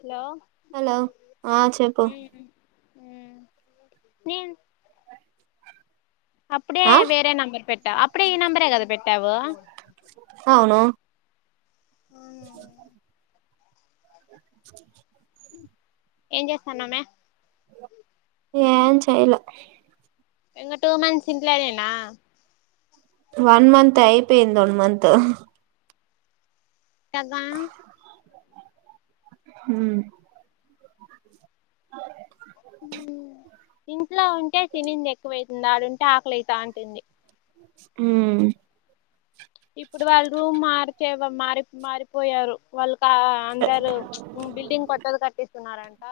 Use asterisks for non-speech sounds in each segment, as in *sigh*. Hello hello ఆ చెప్పు ఉ నీను అప్పుడే ఆ వేరే నంబర్ పెట్టా అప్పుడే ఈ నంబరే కదా పెట్టావు అవును ఏం చేస్తాన్నామే ఏ చేయలా ఇంకో టూ మంత్స్ ఇంట్లోనేనా వన్ మంత్ అయిపోయింది వన్ మంత్ కదా హ ఇంట్లో ఉంటే తనింది ఎక్కువైతుంది ఆడవుంటే ఆకలితా ఉంటుంది ఉ ఇప్పుడు వాళ్ళు మార్చే మారి మారిపోయారు వాళ్ళు అందరు బిల్డింగ్ కొత్తది కట్టిస్తున్నారంట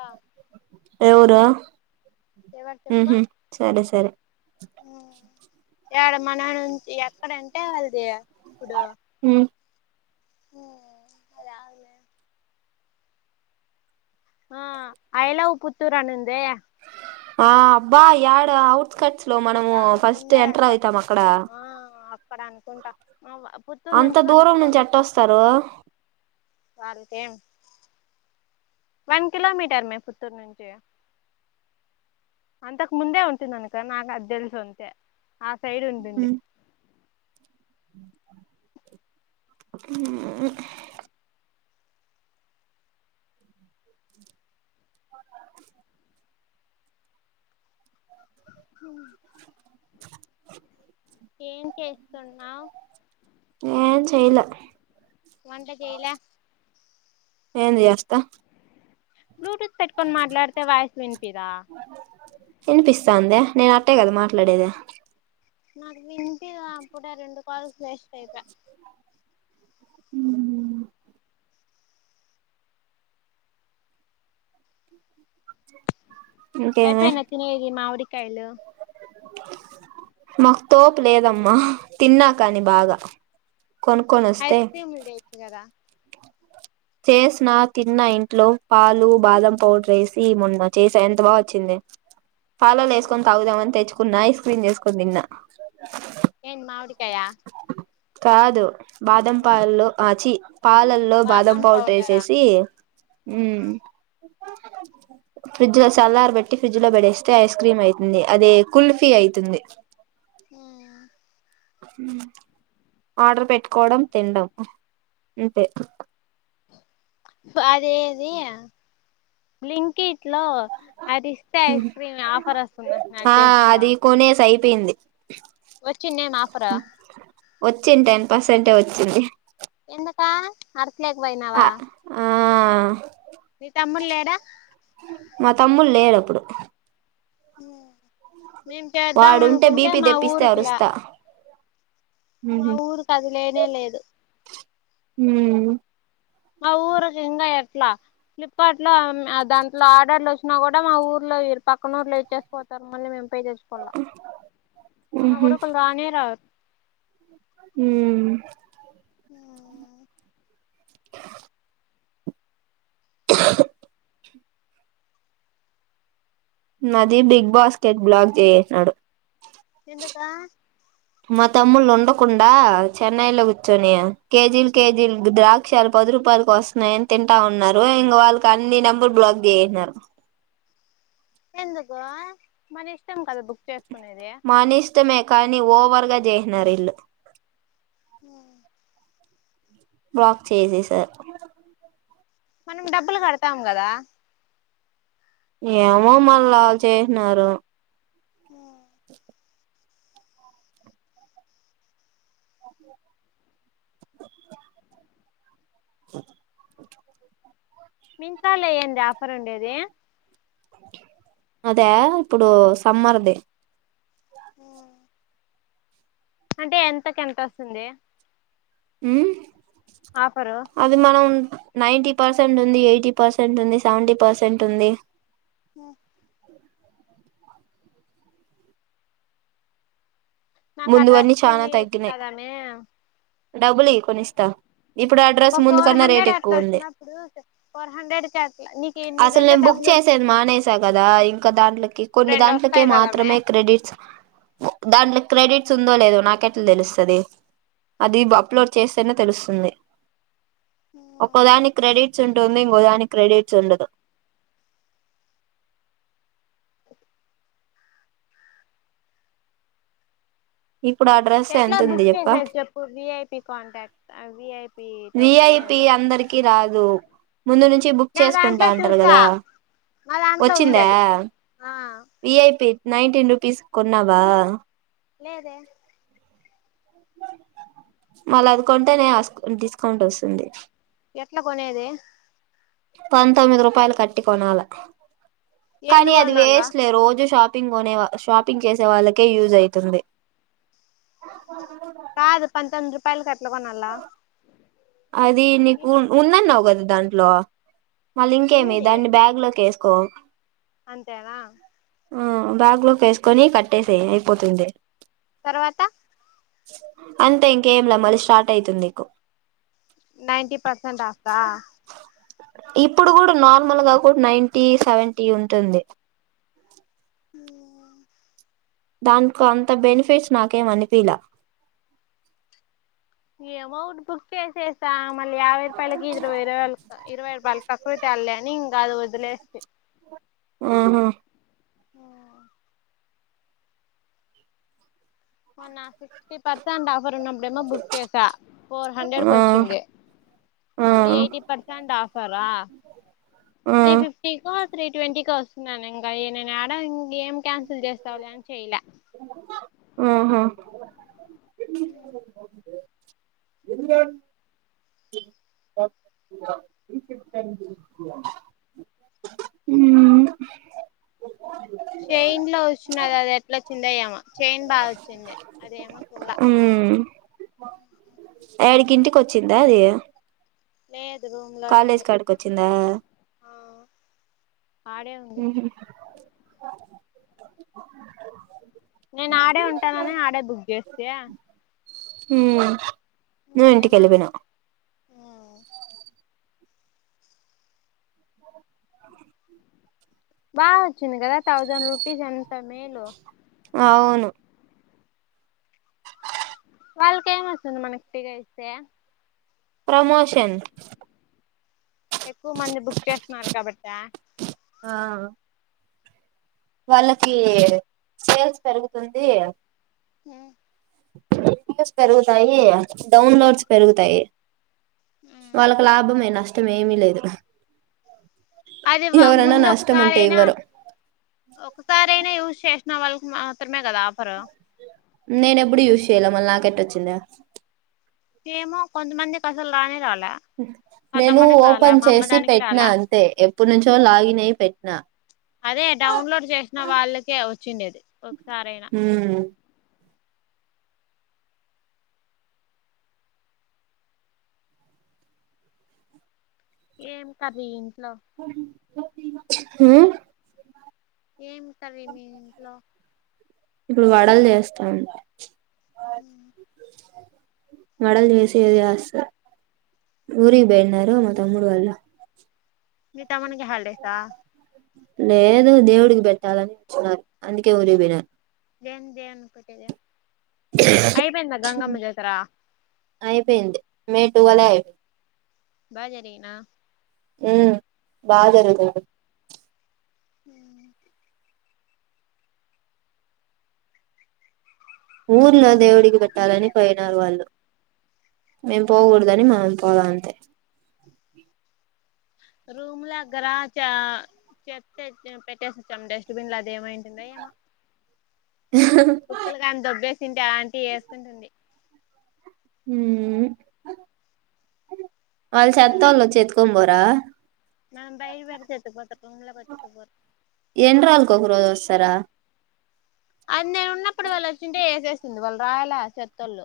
ఎవరు ఎవరు చెప్పు ఉహు సరే సరే ఎడ మన నుంచి ఎక్కడంటే వాళ్ళది ఇప్పుడు ఉమ్ హ అలా అన్న ఆ ఐ లవ్ పుత్తూరు అనింది ఆ అబ్బా యాడ అఔట్కట్స్ లో మనము దానికి ఫస్ట్ ఎంటర్ ముందరంట అవుతాం అక్కడ ఆ అక్కడ అనుకుంటా పుత్తూరు అంత నుంచి వన్ దూరం నుంచి కిలోమీటర్ ఎట్టొస్తారు వాళ్ళకేం వన్ కిలోమీటర్ మే పుత్తూరూ నుంచి అంతక ముందే ఉంతది నాకు అది తెలీదు అంత ఆ సైడ్ ఉంటుంది ఆ అ ఏం చేస్తున్నావ్ ఏం చేయలే వంట చేయలా ఏం చేస్తా బ్లూటూత్ పెట్టుకొని మాట్లాడితే వాయసు వినిపిదా వినిపిస్తాదే నేను అట్టే కదా మాట్లాడేది నాకు వింట అప్పుడే రెండు కాల్స్ వేస్ట్ అయిపోయే ఇంకేమే అయిపోనా తినది మావిడికాయలు మాకు తోపు లేదమ్మా తిన్నా కాని బాగా కొనుక్కుని వస్తే ఐస్ క్రీమ్లు చేయొచ్చు కదా చేసిన తిన్న ఇంట్లో పాలు బాదం పౌడర్ వేసి ఈ మొన్న చేసా ఎంత బా వచ్చింది పాలల్ వేస్కొ తాగుదామంత తెచ్చుకున్న ఐస్ క్రీమ్ చేసుకుని తిన్నా ఏన్ మామిడికాయ కాదు బాదం పాలలు ఆచి పాలల్లో బాదం ఏసేసి ఉమ్ ఫ్రిడ్జ్ లో సలార్బేటీ ఫ్రిడ్జ్ లో పెడేస్తే ఐస్ క్రీమ్ అవుతుంది అదే కుల్ఫీ అవుతుంది అ ఆర్డర్ పెట్టుకోవడం తిండం అంతే అదేది బ్లైంక్ కిట్ లో అది ఇస్తే ఐస్ క్రీమ్ ఆఫర్ వస్తుందంట్నారు చేసిన్వా పింది వచ్చింనే ఆఫరు వచ్చింది టెన్ పర్సెంటే వచ్చింది ఎందుక అర్చలేకపోయినావా ఆ తమ్ముడ్లేడ మా తమ్ముడు లేడప్పుడు మేం చేద్దాం వాడుంటే అనుకుంటే బీపీ మా తెప్పిస్తే ఊరుకిలా అరుస్తా మా ఉహు ఊరుకి అది లేనే లేదు ఉమ్ మా ఊరుకి ఇంక ఎట్లా ఫ్లిప్కార్ట్ లో దాంట్లో ఆర్డర్లు వచ్చినా కూడా మా ఊర్లో మీర్ పక్కన నూర్లే ఇచ్చేసిపోతారు మళ్ళీ మేము పే చేస్కోలా అన్నా కూడా ఒక్కల్ రానే రారు హ ఆ *inaudible* నాది బిగ్ బాస్కెట్ బ్లాక్ చేసేసినాడు ఎందుకు మకుండా చెన్నై లో కూర్చొని కేజీలు కేజీల్ ద్రా క్షాలు పది రూపాయకి వస్తున్నాయని తింటా ఉన్నారు ఇంకా వాళ్ళకి అన్ని నెంబర్ బ్లాక్ చేసేసినారు ఎందుకు మన ఇష్టం కదా బుక్ చేసుకునేది మన ఇష్టమే కానీ ఓవర్ గా చేహినారీళ్లు మ్ బ్లాక్ చేసేసారు మనం డబ్బులు కడతాం కదా ఏమో మళ్ళల్ చేహినారు అ మింత్రలో ఎందే ఆఫర్ ఉండేది అదా ఇప్పుడు సమ్మర్ది మ్ అంటే ఎంతకెంతోస్తుంది మ్ అది మనం నైన్టీ పర్సెంట్ ఉంది ఎయిటీ పర్సెంట్ ఉంది సెవెంటీ పర్సెంట్ ఉంది హ్మ్ ముందువన్నీ నాకాడ్రెస్ కొనియ్యోచ్చు కదేమే డబ్బులియ్ కొనిస్త ఒక ఫోర్ హండ్రెడ్ అట్లోచ్చినప్పుడు ఫోర్ హండ్రెడ్ కట్లా నీకు ఇన్ని అసలు దగ్గర నేను బుక్ డబ్బులు చేసేది మానేసా కదా ఇంకా దాంట్లకి ఇప్పుడు కొన్ని రెండు దాంట్లకే వస్తాయి కదామే మాత్రమే క్రెడిట్స్ దాంట్లో క్రెడిట్స్ ఉందో లేదో నాకెట్లా తెలుస్తది అది అప్లోడ్ చేస్తేనే తెలుస్తుంది ఒకదాని క్రెడిట్ చెంటుంది ఇంకోడానికి క్రెడట్స్ ఉండదు ఇప్పుడు ఆ డ్రెస్ ఎట్లా ఎంత ఉంది బుక్ చెప్ప చేసారు చెప్పు విఐపీ కాంటాక్ట్ విఐపీ విఐపి అందరికి రాదు ముందు నుంచి బుక్ నా దాంట్లో చేసుకుంటా అంటారు చూసా కదా నా దాంట్లో వచ్చింద ఉంది అది ఆ విఐపి నైన్టీన్ రూపీస్ కొన్నావా లేదే మళ్ళ అది కొంటేనే డిస్కౌంట్ వస్తుంది ఎట్లా కొనేది పంతొమ్మిది రూపాయలు కట్టి కొనాల ఏంది కానీ అది కొనాలా వేస్ట్లే రోజు షాపి షపింగ్ షాపింగ్ చేసే వాళ్ళకే యూజ్ అయితుంది పయలు కట్లా కొనలా అది నీకు ఉందన్నావు కదా దాంట్లో మళ్ళీ ఇంకేమి ఉంది దాన్ని బ్యాగ్ లోకి వేసుకో కో అంతేనా ఆ బ్యాగ్ లోకి వేసుకొని కట్టేసే అయిపోతుంది తర్వాత అంతే ఇంకేం లే మళ్ళా స్టార్ట్ అయితుంది నీకు నైన్టీ పర్సెంట్ ఆఫతా ఇప్పుడు కూడా నార్మల్ గా కూడా నైంటీ సెవెంటీ ఉంటుంది దానికో అంత బెనిఫిట్స్ నాకేమ్ అనిపియాల అమౌంట్ బుక్ చేసేస్తా మళ్ళీ యావై రూపాయలకి ఇ్రరు వైరల ఇరవై రూపాయల్ కాకృతి న అది వదిలేసి ఆహా ఆ మోన్నా సిక్స్టీ పర్సెంట్ ఎవరు ఉన్నప్పుడేమో బుక్ చేసా ఫోర్ హండ్రెడ్ కు వచ్చింది ఆ ఇప్పుడు ఎయిటీ పర్సెంట్ ఆఫ్ ఆఫరా ఆ త్రీ ఫిఫ్టీకో త్రీ ట్వంటీకో వస్తున్నాను ఇంకా నేను ఆడాం న ఏం కన్సల్ చేస్తావలేం చెయలే ఆ అ ఎందు *unintelligible* చైన్ లో వచ్చన్నది అది ఎట్లా వచ్చింద ఏమో చైన్ బాగా వచ్చింది అదేమో చూల్లా ఉమ్ ఏడికి ఇంటికి వచ్చిందా అది లేదు రూమ్ లోనే కాలేజ్ ఉంది కాడికి వచ్చిందా ఆడే ఉంది నేను ఆడే ఉంటాననే ఆడే దుగ చేస్తయ ఉ నేను అదేమా ఇంటికెళ్లిపిన బా వచ్చింది కదా థౌసండ్ రూపీస్ ఎంతా మేలు అవును వాళ్ళకి ఏం వస్తుంది మనకి పిగ ఇస్తే ప్రమోషన్ ఎక్కువ మంది బుక్ చేస్తున్నారు కాబట్టా ఆ వాళ్ళకి సేల్స్ పెరుగుతుంది ఉమ్ నస్ పెరుగుతాయి డౌన్లోడ్స్ పెరుగుతాయి వాళ్ళక్ లాభమే నష్టం ఏమి లేదు అది వా ఎవరైనా ముందు నష్టం ఉంటే ఒకసారయినా ఇవ్వరు ఒకసారయినా షెశినా వాల్క్ మాత్రమే కదా ఆఫర్ నేనెప్పుడు యూస్ చేయలే మల్ నాకెట్ట వచ్చింద ఏమో కొంతమందికి అసల్ రానే రాలే కతం నేను మనకి రాలా ఓపెన్ మా అమ్మ చేసి దానికి పెట్టినా రాలా అంతే ఎప్పునుంచో లాగిన్ అయి పెట్టినా అదే డౌన్లోడ్ చేసిన వాళ్ళకే వచ్చిండేది ఒకసారయినా ఏం కర్రీ ఉ ఏం కర్రీ మీ ఇంట్లో ఇప్పుడు వడల్ చేస్తాం హ వడల్ చెసేది యస్స ఊరికి బొయినరు మ తమ్ముడు వాళ్ళు మీ తమ్మునికి హల్డేసా లేదు దేవుడికి పెట్టాలనిచ్చినారు అందుకే ఊరికిపోయిన అయిపోయింద గంగమ్మ జత్ర అయిపోయింది మే టూవలే అయిపోయింది బాజరిగీనా ఉ బా జరుగుతుం అ ఊర్లో దేవుడికి పెట్టాలని పోయినారు వాళ్ళు మేమ్ పోకూడదని మా పోలా అంతే రూమ్లాగ్రాచ్చ చెప్తే సెమ్ పెట్టేసచ్చామ్ డస్ట్బిన్ లో అదేమైంటుందో ఏమో కుక్కలు కానీ దొబ్బేసింటే అ ఆంటీ ఏసుకుంటుంది ఉమ్ వాళ్ చెత్తోలచ్చి ఎత్తుకొన్ పోరా నాన్ బైర్ పెడ్తే ఎత్తుకుపోత రూంలో పెడితే ఎత్తుకుపో ఎన్ని రోజులకు ఒక రోజు వస్తారా అది నేన్ ఉన్నప్పుడు వాళ్ళచ్చింటే ఏసేస్తుంది వాళ్ళు రాయల ఆ చెత్తోళ్ళు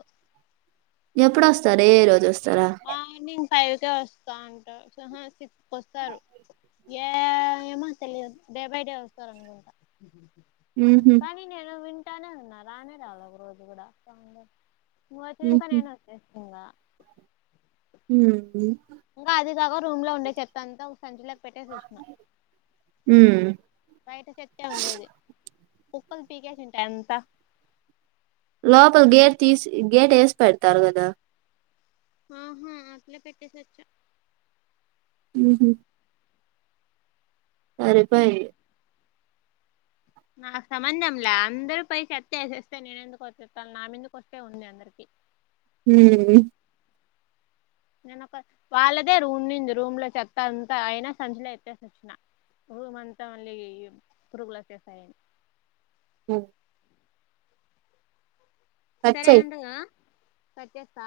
ఎప్పుడొ వస్తారే ఏ రోజు అస్ మార్నింగ్ ఫైవ్కే వస్తా అంటా ఆహా సిక్స్ వస్తారు ఏ ఏమో తెలియదు డే బై డే వస్తారు అనుకుంటా కానీ నేను వింటానే ఉన్నా రానే రాలే ఒక రోజు కూడా నువ్ వచ్చినంకా నేను వచ్చేస్నింగా ఉహ్మ్ ఇంకా అది కాక రూమ్ లో ఉండే చెత్త అంతా సంచలకు పెట్టేసి వచ్చిన బయట చెత్తే ఉండేది ఒప్పల్ పీకేసింటార్ ఎంత లోపల గేట్ తీసి గేట్ ఏసి పెడతారు కదా ఉహు అట్లే పెట్టేసచ్చా ఉహు అరే రిఫైండ్. నాకు సంబంధం లే అందరు పైకి ఎతేస్తే నేనెందుకు వచ్చేస్తాను నా మీదకు వస్తే ఉంది అందరికి. ఉమ్. నేను ఒక వాళ్ళదే రూమ్ నిండిది రూమ్ లో చెత్తాంతా అయినా సంచిలో ఎతైసివచ్చిన. రూమ్ అంతా మళ్ళీ పురుగుల చెత్త అయ్యింది. ఆహ్. సరే ఖర్చయి అండి ఆహ్ పెట్టేస్తా.